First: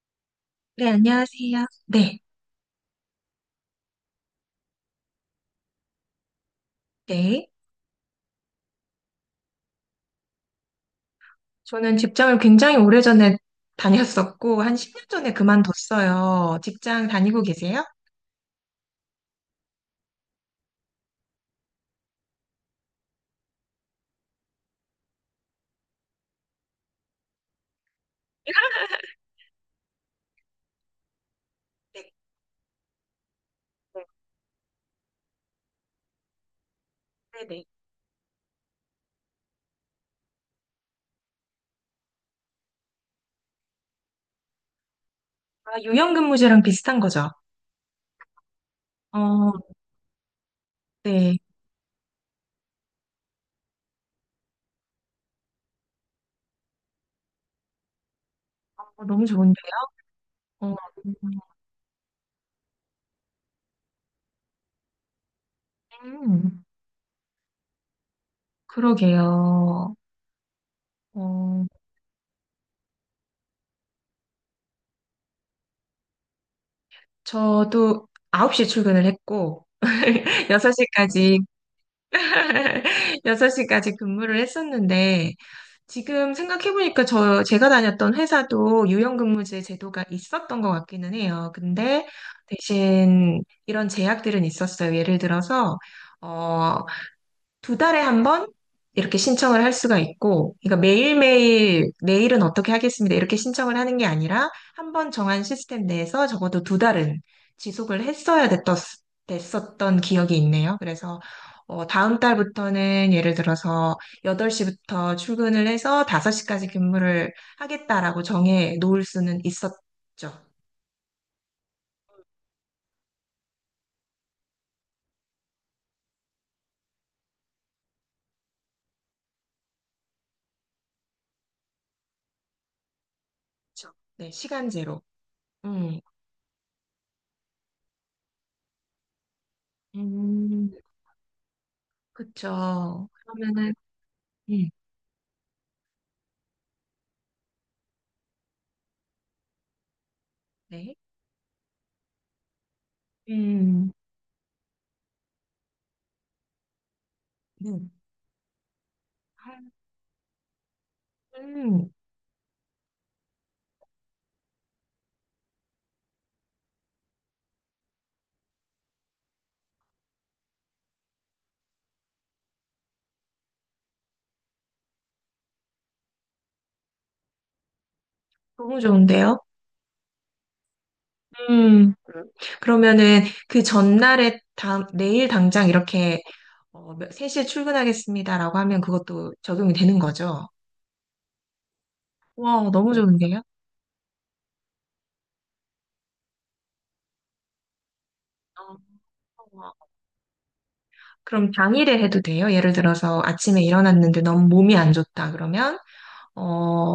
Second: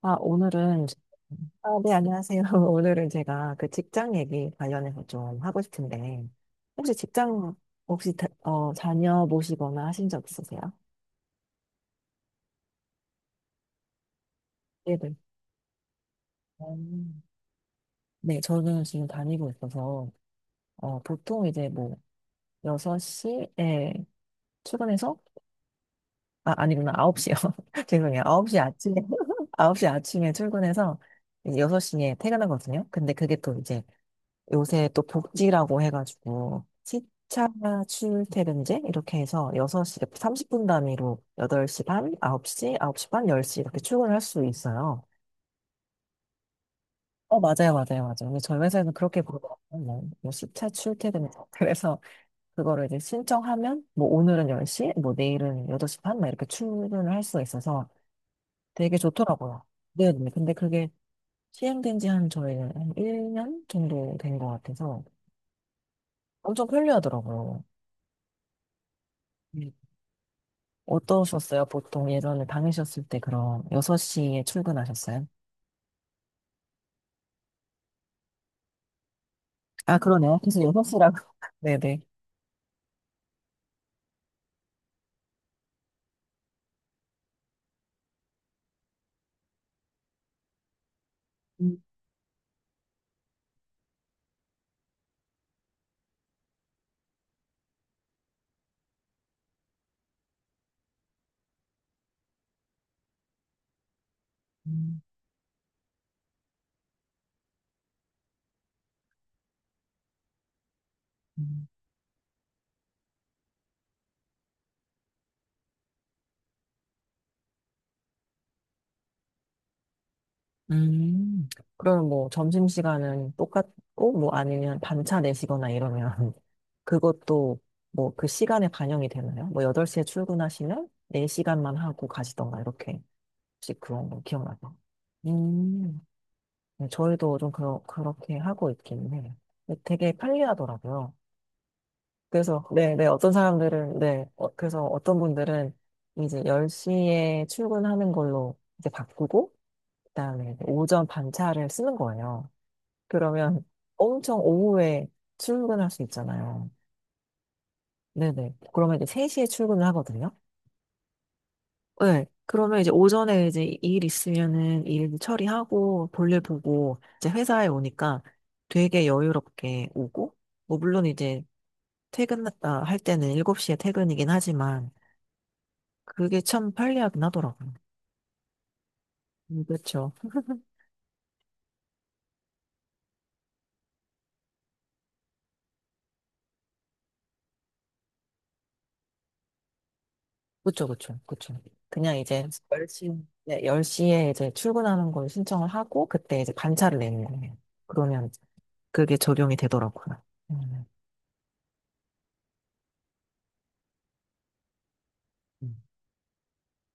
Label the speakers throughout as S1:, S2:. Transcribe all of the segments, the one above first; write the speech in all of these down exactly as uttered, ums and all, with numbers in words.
S1: 아, 오늘은,
S2: 네, 안녕하세요.
S1: 아, 네,
S2: 네,
S1: 안녕하세요. 오늘은 제가 그 직장 얘기 관련해서 좀 하고 싶은데, 혹시
S2: 네.
S1: 직장, 혹시, 다- 어, 다녀 보시거나 하신 적 있으세요?
S2: 저는 직장을 굉장히 오래전에 다녔었고, 한 십 년
S1: 네네.
S2: 전에 그만뒀어요. 직장
S1: 음.
S2: 다니고 계세요?
S1: 네, 저는 지금 다니고 있어서, 어, 보통 이제 뭐, 여섯 시에 출근해서, 아, 아니구나, 아홉 시요. 죄송해요. 아홉 시 아침에, 홉시 아침에 출근해서,
S2: 네,
S1: 여섯 시에 퇴근하거든요. 근데 그게 또 이제
S2: 네,
S1: 요새 또 복지라고 해가지고
S2: 네.
S1: 시차
S2: 네.
S1: 출퇴근제 이렇게 해서 여섯 시 삼십 분 단위로 여덟 시 반, 아홉 시, 아홉 시 반, 열 시 이렇게 출근할 수 있어요.
S2: 아, 유연근무제랑 비슷한 거죠?
S1: 어, 맞아요, 맞아요, 맞아요. 근데 저희 회사에는 그렇게
S2: 어,
S1: 보더라고요. 뭐 시차 출퇴근.
S2: 네.
S1: 그래서 그거를 이제 신청하면 뭐 오늘은 열 시, 뭐 내일은 여덟 시 반, 막 이렇게 출근을 할 수가 있어서 되게
S2: 어, 너무
S1: 좋더라고요.
S2: 좋은데요?
S1: 네, 네. 근데
S2: 어.
S1: 그게 시행된 지 한 저희는 한 일 년 정도 된 것 같아서
S2: 음.
S1: 엄청 편리하더라고요.
S2: 그러게요.
S1: 어떠셨어요?
S2: 어,
S1: 보통 예전에 다니셨을 때 그럼 여섯 시에 출근하셨어요?
S2: 저도 아홉 시 출근을 했고,
S1: 아, 그러네요. 그래서 여섯 시라고.
S2: 여섯 시까지
S1: 네네.
S2: 여섯 시까지 근무를 했었는데, 지금 생각해보니까 저, 제가 다녔던 회사도 유연근무제 제도가 있었던 것 같기는 해요.
S1: 음,
S2: 근데 대신 이런 제약들은 있었어요. 예를 들어서, 어, 두 달에 한 번 이렇게 신청을 할 수가 있고, 그러니까 매일매일 내일은 어떻게 하겠습니다, 이렇게 신청을 하는 게 아니라 한
S1: 음,
S2: 번 정한 시스템 내에서 적어도 두 달은 지속을 했어야 됐었, 됐었던 기억이 있네요. 그래서
S1: 음.
S2: 어, 다음 달부터는 예를 들어서 여덟 시부터 출근을 해서 다섯 시까지 근무를 하겠다라고 정해 놓을 수는 있었죠.
S1: 음. 그러면 뭐 점심시간은 똑같고, 뭐 아니면 반차 내시거나 이러면 그것도 뭐 그 시간에 반영이 되나요? 뭐 여덟 시에 출근하시면 네 시간만 하고 가시던가 이렇게. 혹시
S2: 그쵸.
S1: 그런 거
S2: 네,
S1: 기억나죠요.
S2: 시간제로. 음.
S1: 음. 네, 저희도 좀 그러, 그렇게 하고 있긴 해요. 근데 되게
S2: 음.
S1: 편리하더라고요. 그래서, 네, 네,
S2: 그쵸.
S1: 어떤
S2: 그러면은,
S1: 사람들은, 네, 어,
S2: 음.
S1: 그래서 어떤 분들은 이제 열 시에 출근하는 걸로 이제 바꾸고, 그다음에
S2: 네.
S1: 오전 반차를 쓰는 거예요. 그러면
S2: 음.
S1: 엄청 오후에 출근할 수 있잖아요.
S2: 음.
S1: 네네. 그러면 이제 세 시에 출근을 하거든요.
S2: 음.
S1: 네. 그러면 이제 오전에 이제 일 있으면은 일 처리하고 볼일 보고 이제 회사에 오니까 되게 여유롭게 오고, 뭐 물론 이제 퇴근, 아, 할 때는 일곱 시에 퇴근이긴 하지만 그게 참 편리하긴 하더라고요.
S2: 너무 좋은데요?
S1: 음, 그쵸.
S2: 음. 그러면은 그 전날에 다, 내일 당장 이렇게 어, 몇- 세 시에 출근하겠습니다라고 하면 그것도 적용이 되는 거죠?
S1: 그쵸, 그쵸, 그쵸. 그냥 이제
S2: 와, 너무 네.
S1: 열 시,
S2: 좋은데요?
S1: 네, 시에 이제 출근하는 걸 신청을 하고, 그때 이제 반차를 내는 거예요. 그러면
S2: 어.
S1: 그게 적용이
S2: 어.
S1: 되더라고요. 음,
S2: 그럼 당일에 해도 돼요? 예를 들어서 아침에 일어났는데 너무 몸이 안 좋다
S1: 음.
S2: 그러면 어,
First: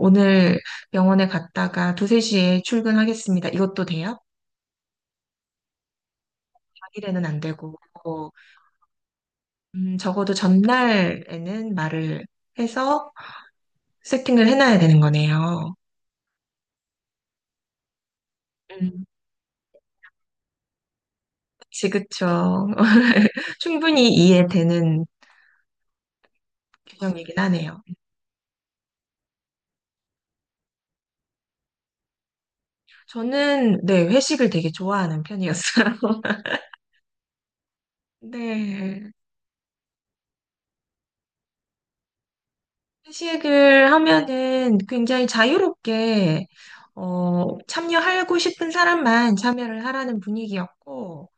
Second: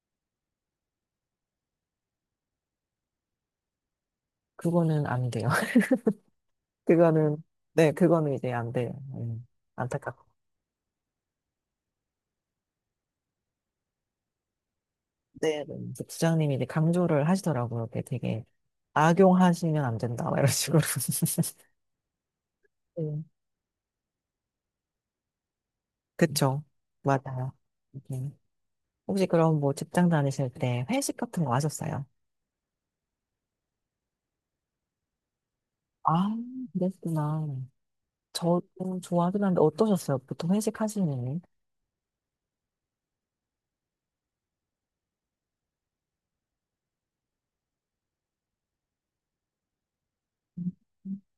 S2: 오늘 병원에 갔다가 두 시, 세 시에 출근하겠습니다, 이것도 돼요?
S1: 그거는 안 돼요.
S2: 당일에는
S1: 그거는,
S2: 안 되고
S1: 네,
S2: 어,
S1: 그거는 이제 안 돼요. 음,
S2: 음,
S1: 안타깝고.
S2: 적어도 전날에는 말을 해서 세팅을 해놔야 되는
S1: 네, 네.
S2: 거네요.
S1: 그래서 부장님이 이제 강조를 하시더라고요. 그게 되게
S2: 음.
S1: 악용하시면 안 된다, 막 이런 식으로.
S2: 그치, 그쵸.
S1: 네.
S2: 충분히 이해되는
S1: 그쵸.
S2: 규정이긴
S1: 맞아요.
S2: 하네요.
S1: 네. 혹시 그럼 뭐 직장 다니실 때 회식 같은 거 하셨어요?
S2: 저는, 네, 회식을 되게 좋아하는 편이었어요.
S1: 아, 그랬구나. 저도
S2: 네.
S1: 좋아하긴 한데 어떠셨어요? 보통 회식 하시는?
S2: 회식을 하면은 굉장히 자유롭게, 어, 참여하고 싶은 사람만 참여를 하라는 분위기였고,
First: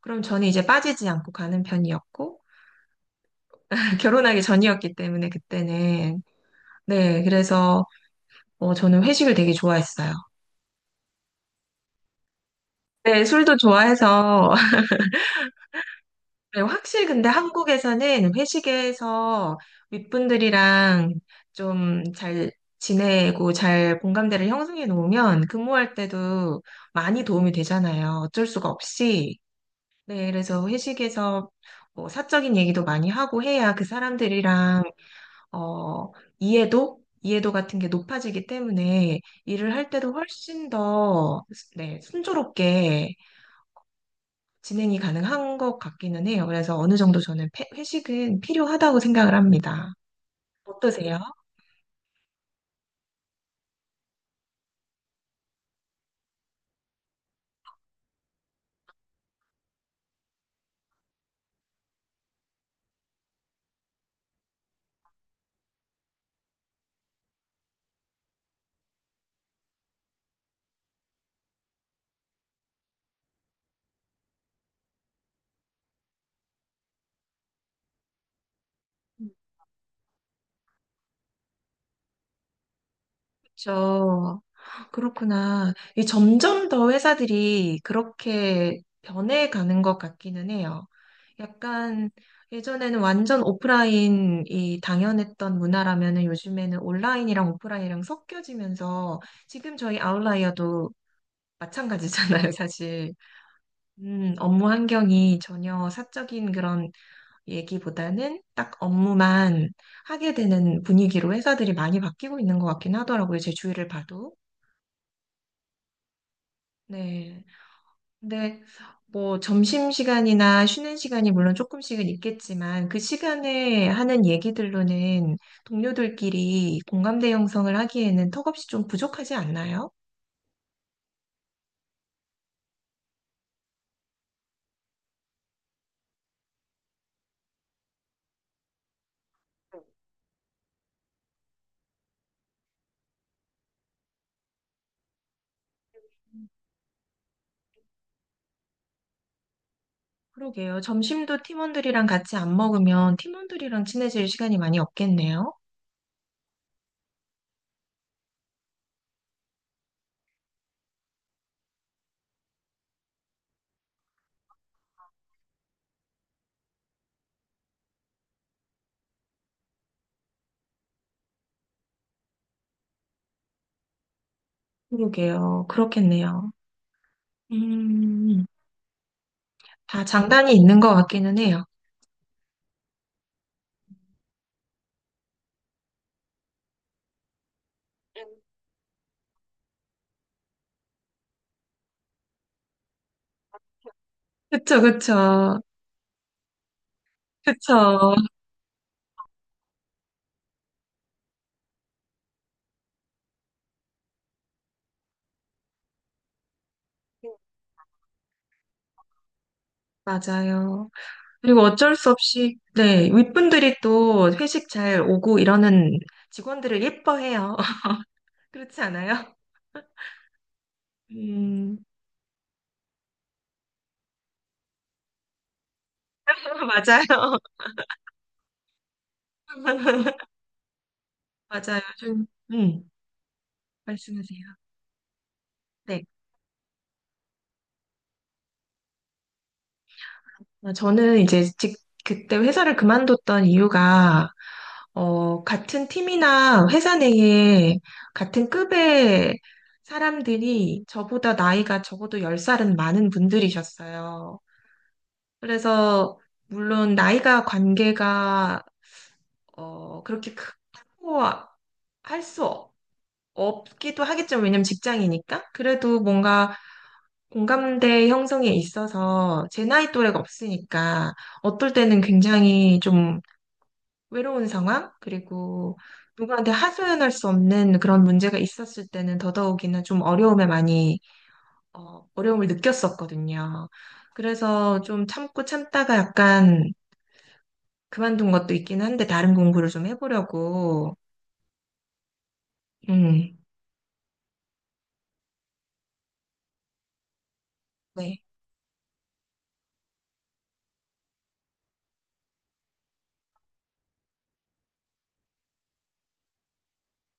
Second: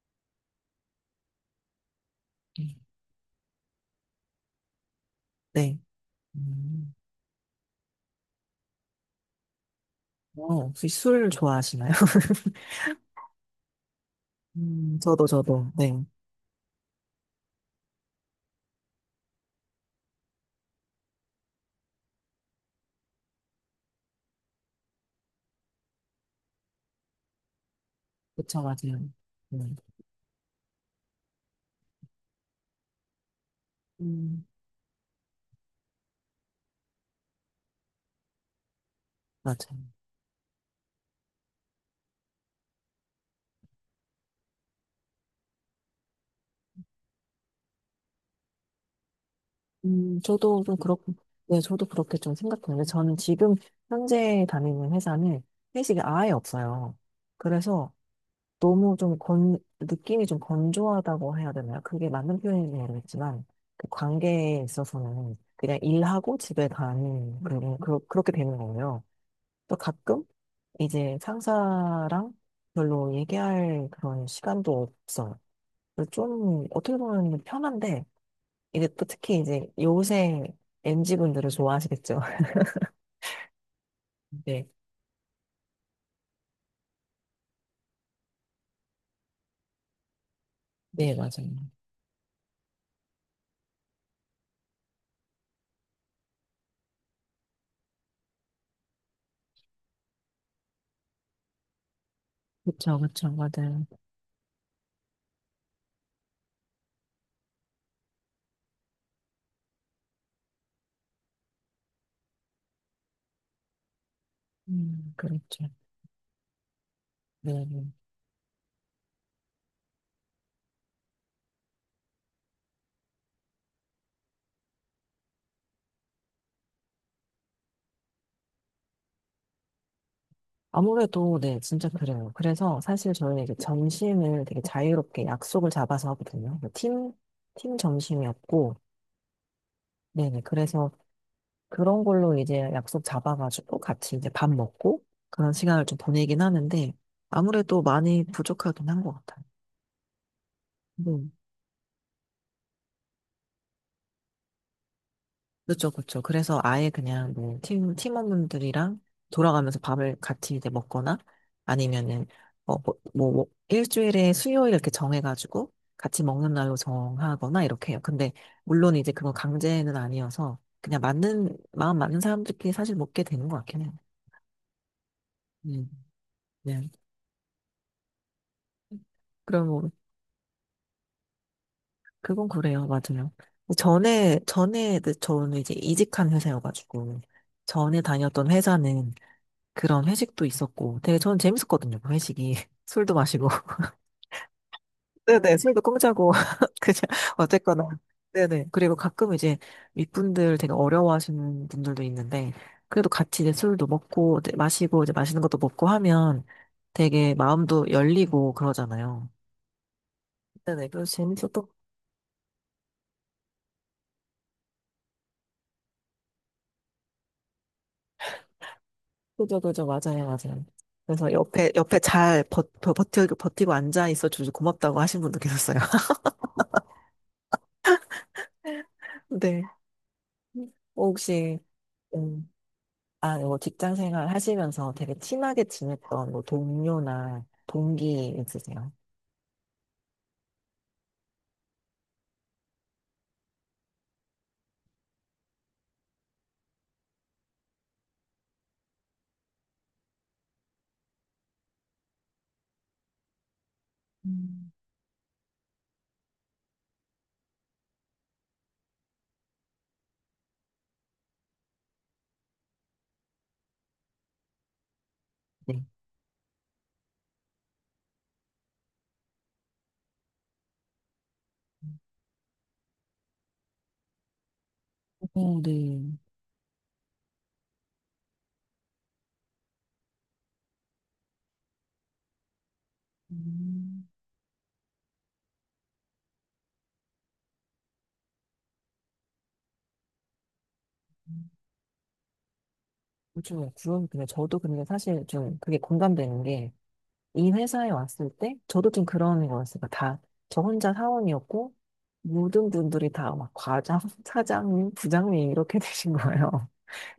S2: 그럼 저는 이제 빠지지 않고 가는 편이었고,
S1: 음,
S2: 결혼하기 전이었기 때문에
S1: 네.
S2: 그때는.
S1: 음.
S2: 네, 그래서, 어, 저는 회식을 되게 좋아했어요.
S1: 어, 혹시 술 좋아하시나요?
S2: 네, 술도 좋아해서
S1: 음, 저도, 저도. 네.
S2: 네, 확실히 근데 한국에서는 회식에서 윗분들이랑 좀 잘 지내고 잘 공감대를 형성해 놓으면 근무할 때도 많이 도움이 되잖아요. 어쩔
S1: 그쵸,
S2: 수가
S1: 맞아요.
S2: 없이.
S1: 네.
S2: 네, 그래서 회식에서 뭐 사적인 얘기도 많이 하고 해야 그
S1: 음,
S2: 사람들이랑, 어, 이해도? 이해도 같은 게 높아지기 때문에 일을 할
S1: 맞아요.
S2: 때도 훨씬 더, 네, 순조롭게 진행이 가능한 것 같기는 해요. 그래서 어느 정도 저는 패- 회식은 필요하다고 생각을 합니다.
S1: 음, 저도 좀 그렇고,
S2: 어떠세요?
S1: 네, 저도 그렇게 좀 생각하는데, 저는 지금 현재 다니는 회사는 회식이 아예 없어요. 그래서 너무 좀 건, 느낌이 좀 건조하다고 해야 되나요? 그게 맞는 표현인지 모르겠지만, 그 관계에 있어서는 그냥 일하고 집에 가는, 그런, 그러, 그렇게 되는 거예요. 또 가끔 이제 상사랑 별로 얘기할 그런 시간도 없어요. 그래서 좀 어떻게 보면 편한데, 이제 또 특히 이제 요새 엠지분들을 좋아하시겠죠?
S2: 그렇죠.
S1: 네,
S2: 그렇구나. 이 점점 더 회사들이 그렇게 변해가는 것 같기는 해요.
S1: 네, 맞아요.
S2: 약간 예전에는 완전 오프라인이 당연했던 문화라면은 요즘에는 온라인이랑 오프라인이랑 섞여지면서 지금 저희 아웃라이어도 마찬가지잖아요,
S1: 그쵸,
S2: 사실.
S1: 그쵸, 맞아요.
S2: 음, 업무 환경이 전혀 사적인 그런 얘기보다는 딱 업무만 하게 되는 분위기로 회사들이 많이 바뀌고 있는 것 같긴 하더라고요. 제 주위를 봐도.
S1: 음, 그렇죠.
S2: 네.
S1: 네, 네.
S2: 근데 뭐 점심시간이나 쉬는 시간이 물론 조금씩은 있겠지만 그 시간에 하는 얘기들로는 동료들끼리 공감대 형성을 하기에는 턱없이 좀 부족하지 않나요?
S1: 아무래도 네, 진짜 그래요. 그래서 사실 저는 희 이제 점심을 되게 자유롭게 약속을 잡아서 하거든요. 뭐 팀, 팀 점심이었고, 네네. 그래서 그런 걸로 이제 약속 잡아가지고 같이 이제 밥 먹고 그런 시간을 좀 보내긴 하는데 아무래도 많이 부족하긴 한 것 같아요.
S2: 그러게요.
S1: 네.
S2: 점심도 팀원들이랑 같이 안 먹으면 팀원들이랑 친해질 시간이 많이 없겠네요.
S1: 그렇죠, 그렇죠. 그래서 아예 그냥 뭐 팀, 팀원분들이랑 돌아가면서 밥을 같이 이제 먹거나 아니면은, 어, 뭐, 뭐, 뭐 일주일에 수요일 이렇게 정해가지고 같이 먹는 날로 정하거나 이렇게 해요. 근데 물론 이제 그건 강제는 아니어서 그냥 맞는, 마음 맞는 사람들끼리 사실 먹게 되는 것 같긴 해요.
S2: 그러게요.
S1: 음,
S2: 그렇겠네요.
S1: 네.
S2: 음.
S1: 그럼 뭐,
S2: 다 장단이 있는 것 같기는 해요.
S1: 그건 그래요. 맞아요. 전에, 전에, 그 저는 이제 이직한 회사여가지고 전에
S2: 음.
S1: 다녔던 회사는 그런 회식도 있었고 되게 저는 재밌었거든요. 그 회식이 술도 마시고
S2: 그쵸,
S1: 네네
S2: 그쵸.
S1: 술도 공짜고 그냥 어쨌거나
S2: 그쵸.
S1: 네네 그리고 가끔 이제 윗분들 되게 어려워하시는 분들도 있는데 그래도 같이 이제 술도 먹고 이제 마시고 이제 맛있는 것도 먹고 하면 되게
S2: 음.
S1: 마음도 열리고 그러잖아요. 네네
S2: 맞아요.
S1: 그래서
S2: 그리고
S1: 재밌었던,
S2: 어쩔 수 없이, 네, 윗분들이 또 회식 잘 오고 이러는 직원들을 예뻐해요. 그렇지 않아요?
S1: 그죠, 그죠, 맞아요, 맞아요. 그래서 옆에
S2: 음.
S1: 옆에 잘 버, 버, 버티고 버티고 앉아 있어 주셔서 고맙다고 하신 분도 계셨어요.
S2: 맞아요.
S1: 네. 어, 혹시
S2: 맞아요. 좀, 음,
S1: 아, 뭐 직장 생활
S2: 말씀하세요.
S1: 하시면서 되게 친하게
S2: 네.
S1: 지냈던 뭐 동료나 동기 있으세요?
S2: 아, 저는 이제 직, 그때 회사를 그만뒀던 이유가, 어, 같은 팀이나 회사 내에 같은 급의 사람들이 저보다 나이가 적어도 열 살은 많은 분들이셨어요.
S1: 음.
S2: 그래서, 물론 나이가 관계가, 어, 그렇게 크고 할 수 없기도 하겠죠. 왜냐면 직장이니까.
S1: 네.
S2: 그래도 뭔가 공감대 형성에 있어서 제 나이 또래가 없으니까 어떨 때는 굉장히 좀 외로운 상황,
S1: 어,
S2: 그리고
S1: 네.
S2: 누구한테 하소연할 수 없는 그런 문제가 있었을 때는 더더욱이나 좀 어려움에 많이, 어, 어려움을 느꼈었거든요.
S1: 음.
S2: 그래서 좀 참고 참다가 약간 그만둔 것도 있긴 한데 다른 공부를 좀 해보려고, 음,
S1: 요즘에 그런, 근데 저도 근데 사실 좀 그게 공감되는 게, 이 회사에
S2: 네.
S1: 왔을 때, 저도 좀 그런 거였어요. 다, 저 혼자 사원이었고, 모든 분들이 다 막 과장, 사장님, 부장님 이렇게 되신 거예요.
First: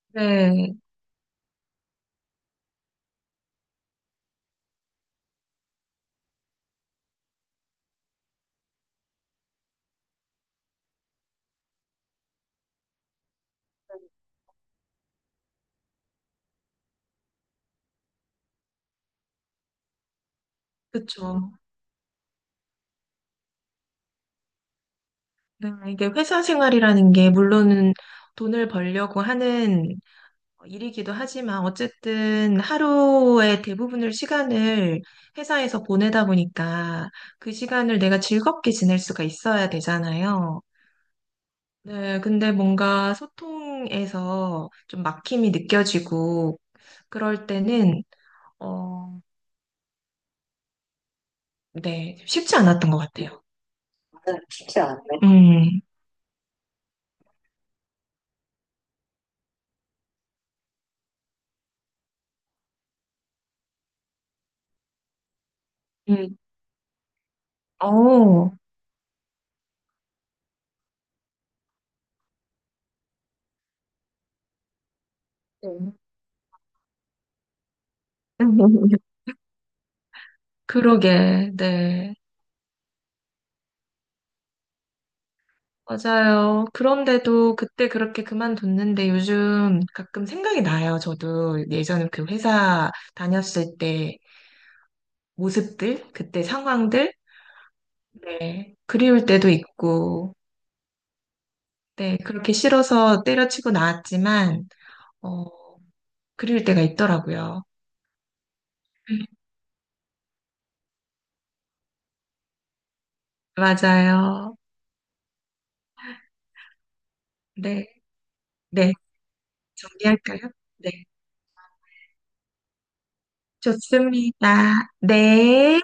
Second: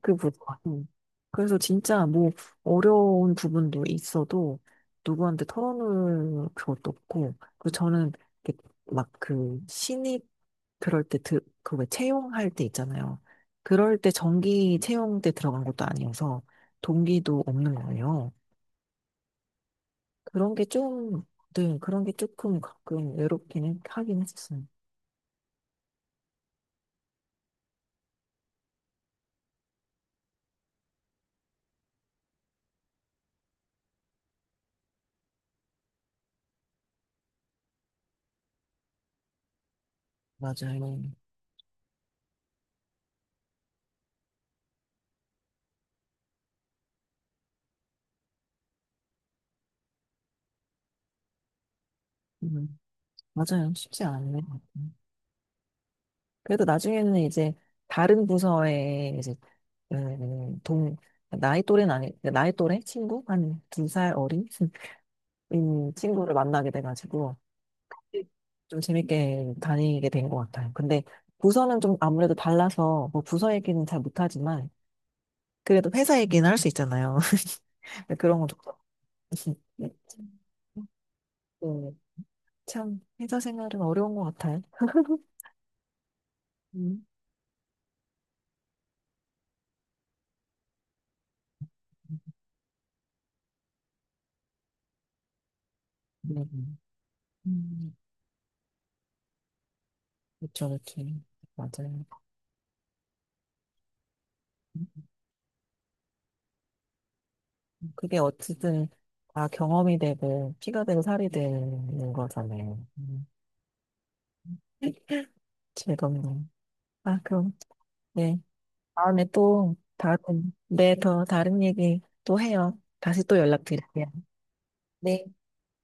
S1: 그
S2: 네,
S1: 부분. 그래서 진짜 뭐 어려운 부분도 있어도 누구한테 털어놓을 것도 없고, 그 저는 막 그 신입 그럴 때 그 왜 채용할 때 있잖아요. 그럴 때 정기 채용 때 들어간 것도 아니어서 동기도 없는 거예요. 그런 게 좀,
S2: 그쵸.
S1: 네, 그런 게 조금 가끔 외롭기는 하긴 했었어요.
S2: 네, 이게 회사 생활이라는 게 물론은 돈을 벌려고 하는 어, 일이기도 하지만 어쨌든 하루의 대부분을 시간을 회사에서 보내다 보니까 그 시간을 내가 즐겁게 지낼 수가 있어야 되잖아요.
S1: 맞아요.
S2: 네, 근데 뭔가 소통에서 좀 막힘이 느껴지고 그럴 때는 어, 네, 쉽지
S1: 음,
S2: 않았던 것 같아요.
S1: 맞아요. 쉽지
S2: 네,
S1: 않네요.
S2: 쉽지 않네. 음.
S1: 그래도 나중에는 이제 다른 부서에 이제 음, 음, 동, 나이 또래는 아니, 그러니까 나이 또래? 친구? 한 두 살 어린? 음, 친구를
S2: 음.
S1: 만나게 돼가지고
S2: 어.
S1: 좀 재밌게 다니게 된 것 같아요. 근데 부서는 좀 아무래도 달라서 뭐 부서 얘기는 잘 못하지만 그래도
S2: 네.
S1: 회사 얘기는 할 수 있잖아요. 그런 거좋
S2: 그러게,
S1: 네.
S2: 네.
S1: 참, 회사 생활은 어려운 것 같아요.
S2: 맞아요.
S1: 음.
S2: 그런데도 그때 그렇게 그만뒀는데 요즘 가끔 생각이 나요. 저도 예전에 그 회사 다녔을 때 모습들, 그때
S1: 네.
S2: 상황들,
S1: 음,
S2: 네. 그리울 때도 있고,
S1: 그렇죠, 그렇죠. 맞아요.
S2: 네. 그렇게 싫어서 때려치고 나왔지만, 어, 그리울 때가 있더라고요.
S1: 그게 어쨌든
S2: 음,
S1: 다 경험이 되고 피가 되고 살이 되는 거잖아요. 음,
S2: 맞아요.
S1: 즐겁네요. 아, 그럼
S2: 네.
S1: 네.
S2: 네.
S1: 다음에 또
S2: 정리할까요?
S1: 다른
S2: 네.
S1: 네, 더 다른 얘기 또 해요. 다시 또 연락드릴게요.
S2: 좋습니다.
S1: 네.
S2: 네.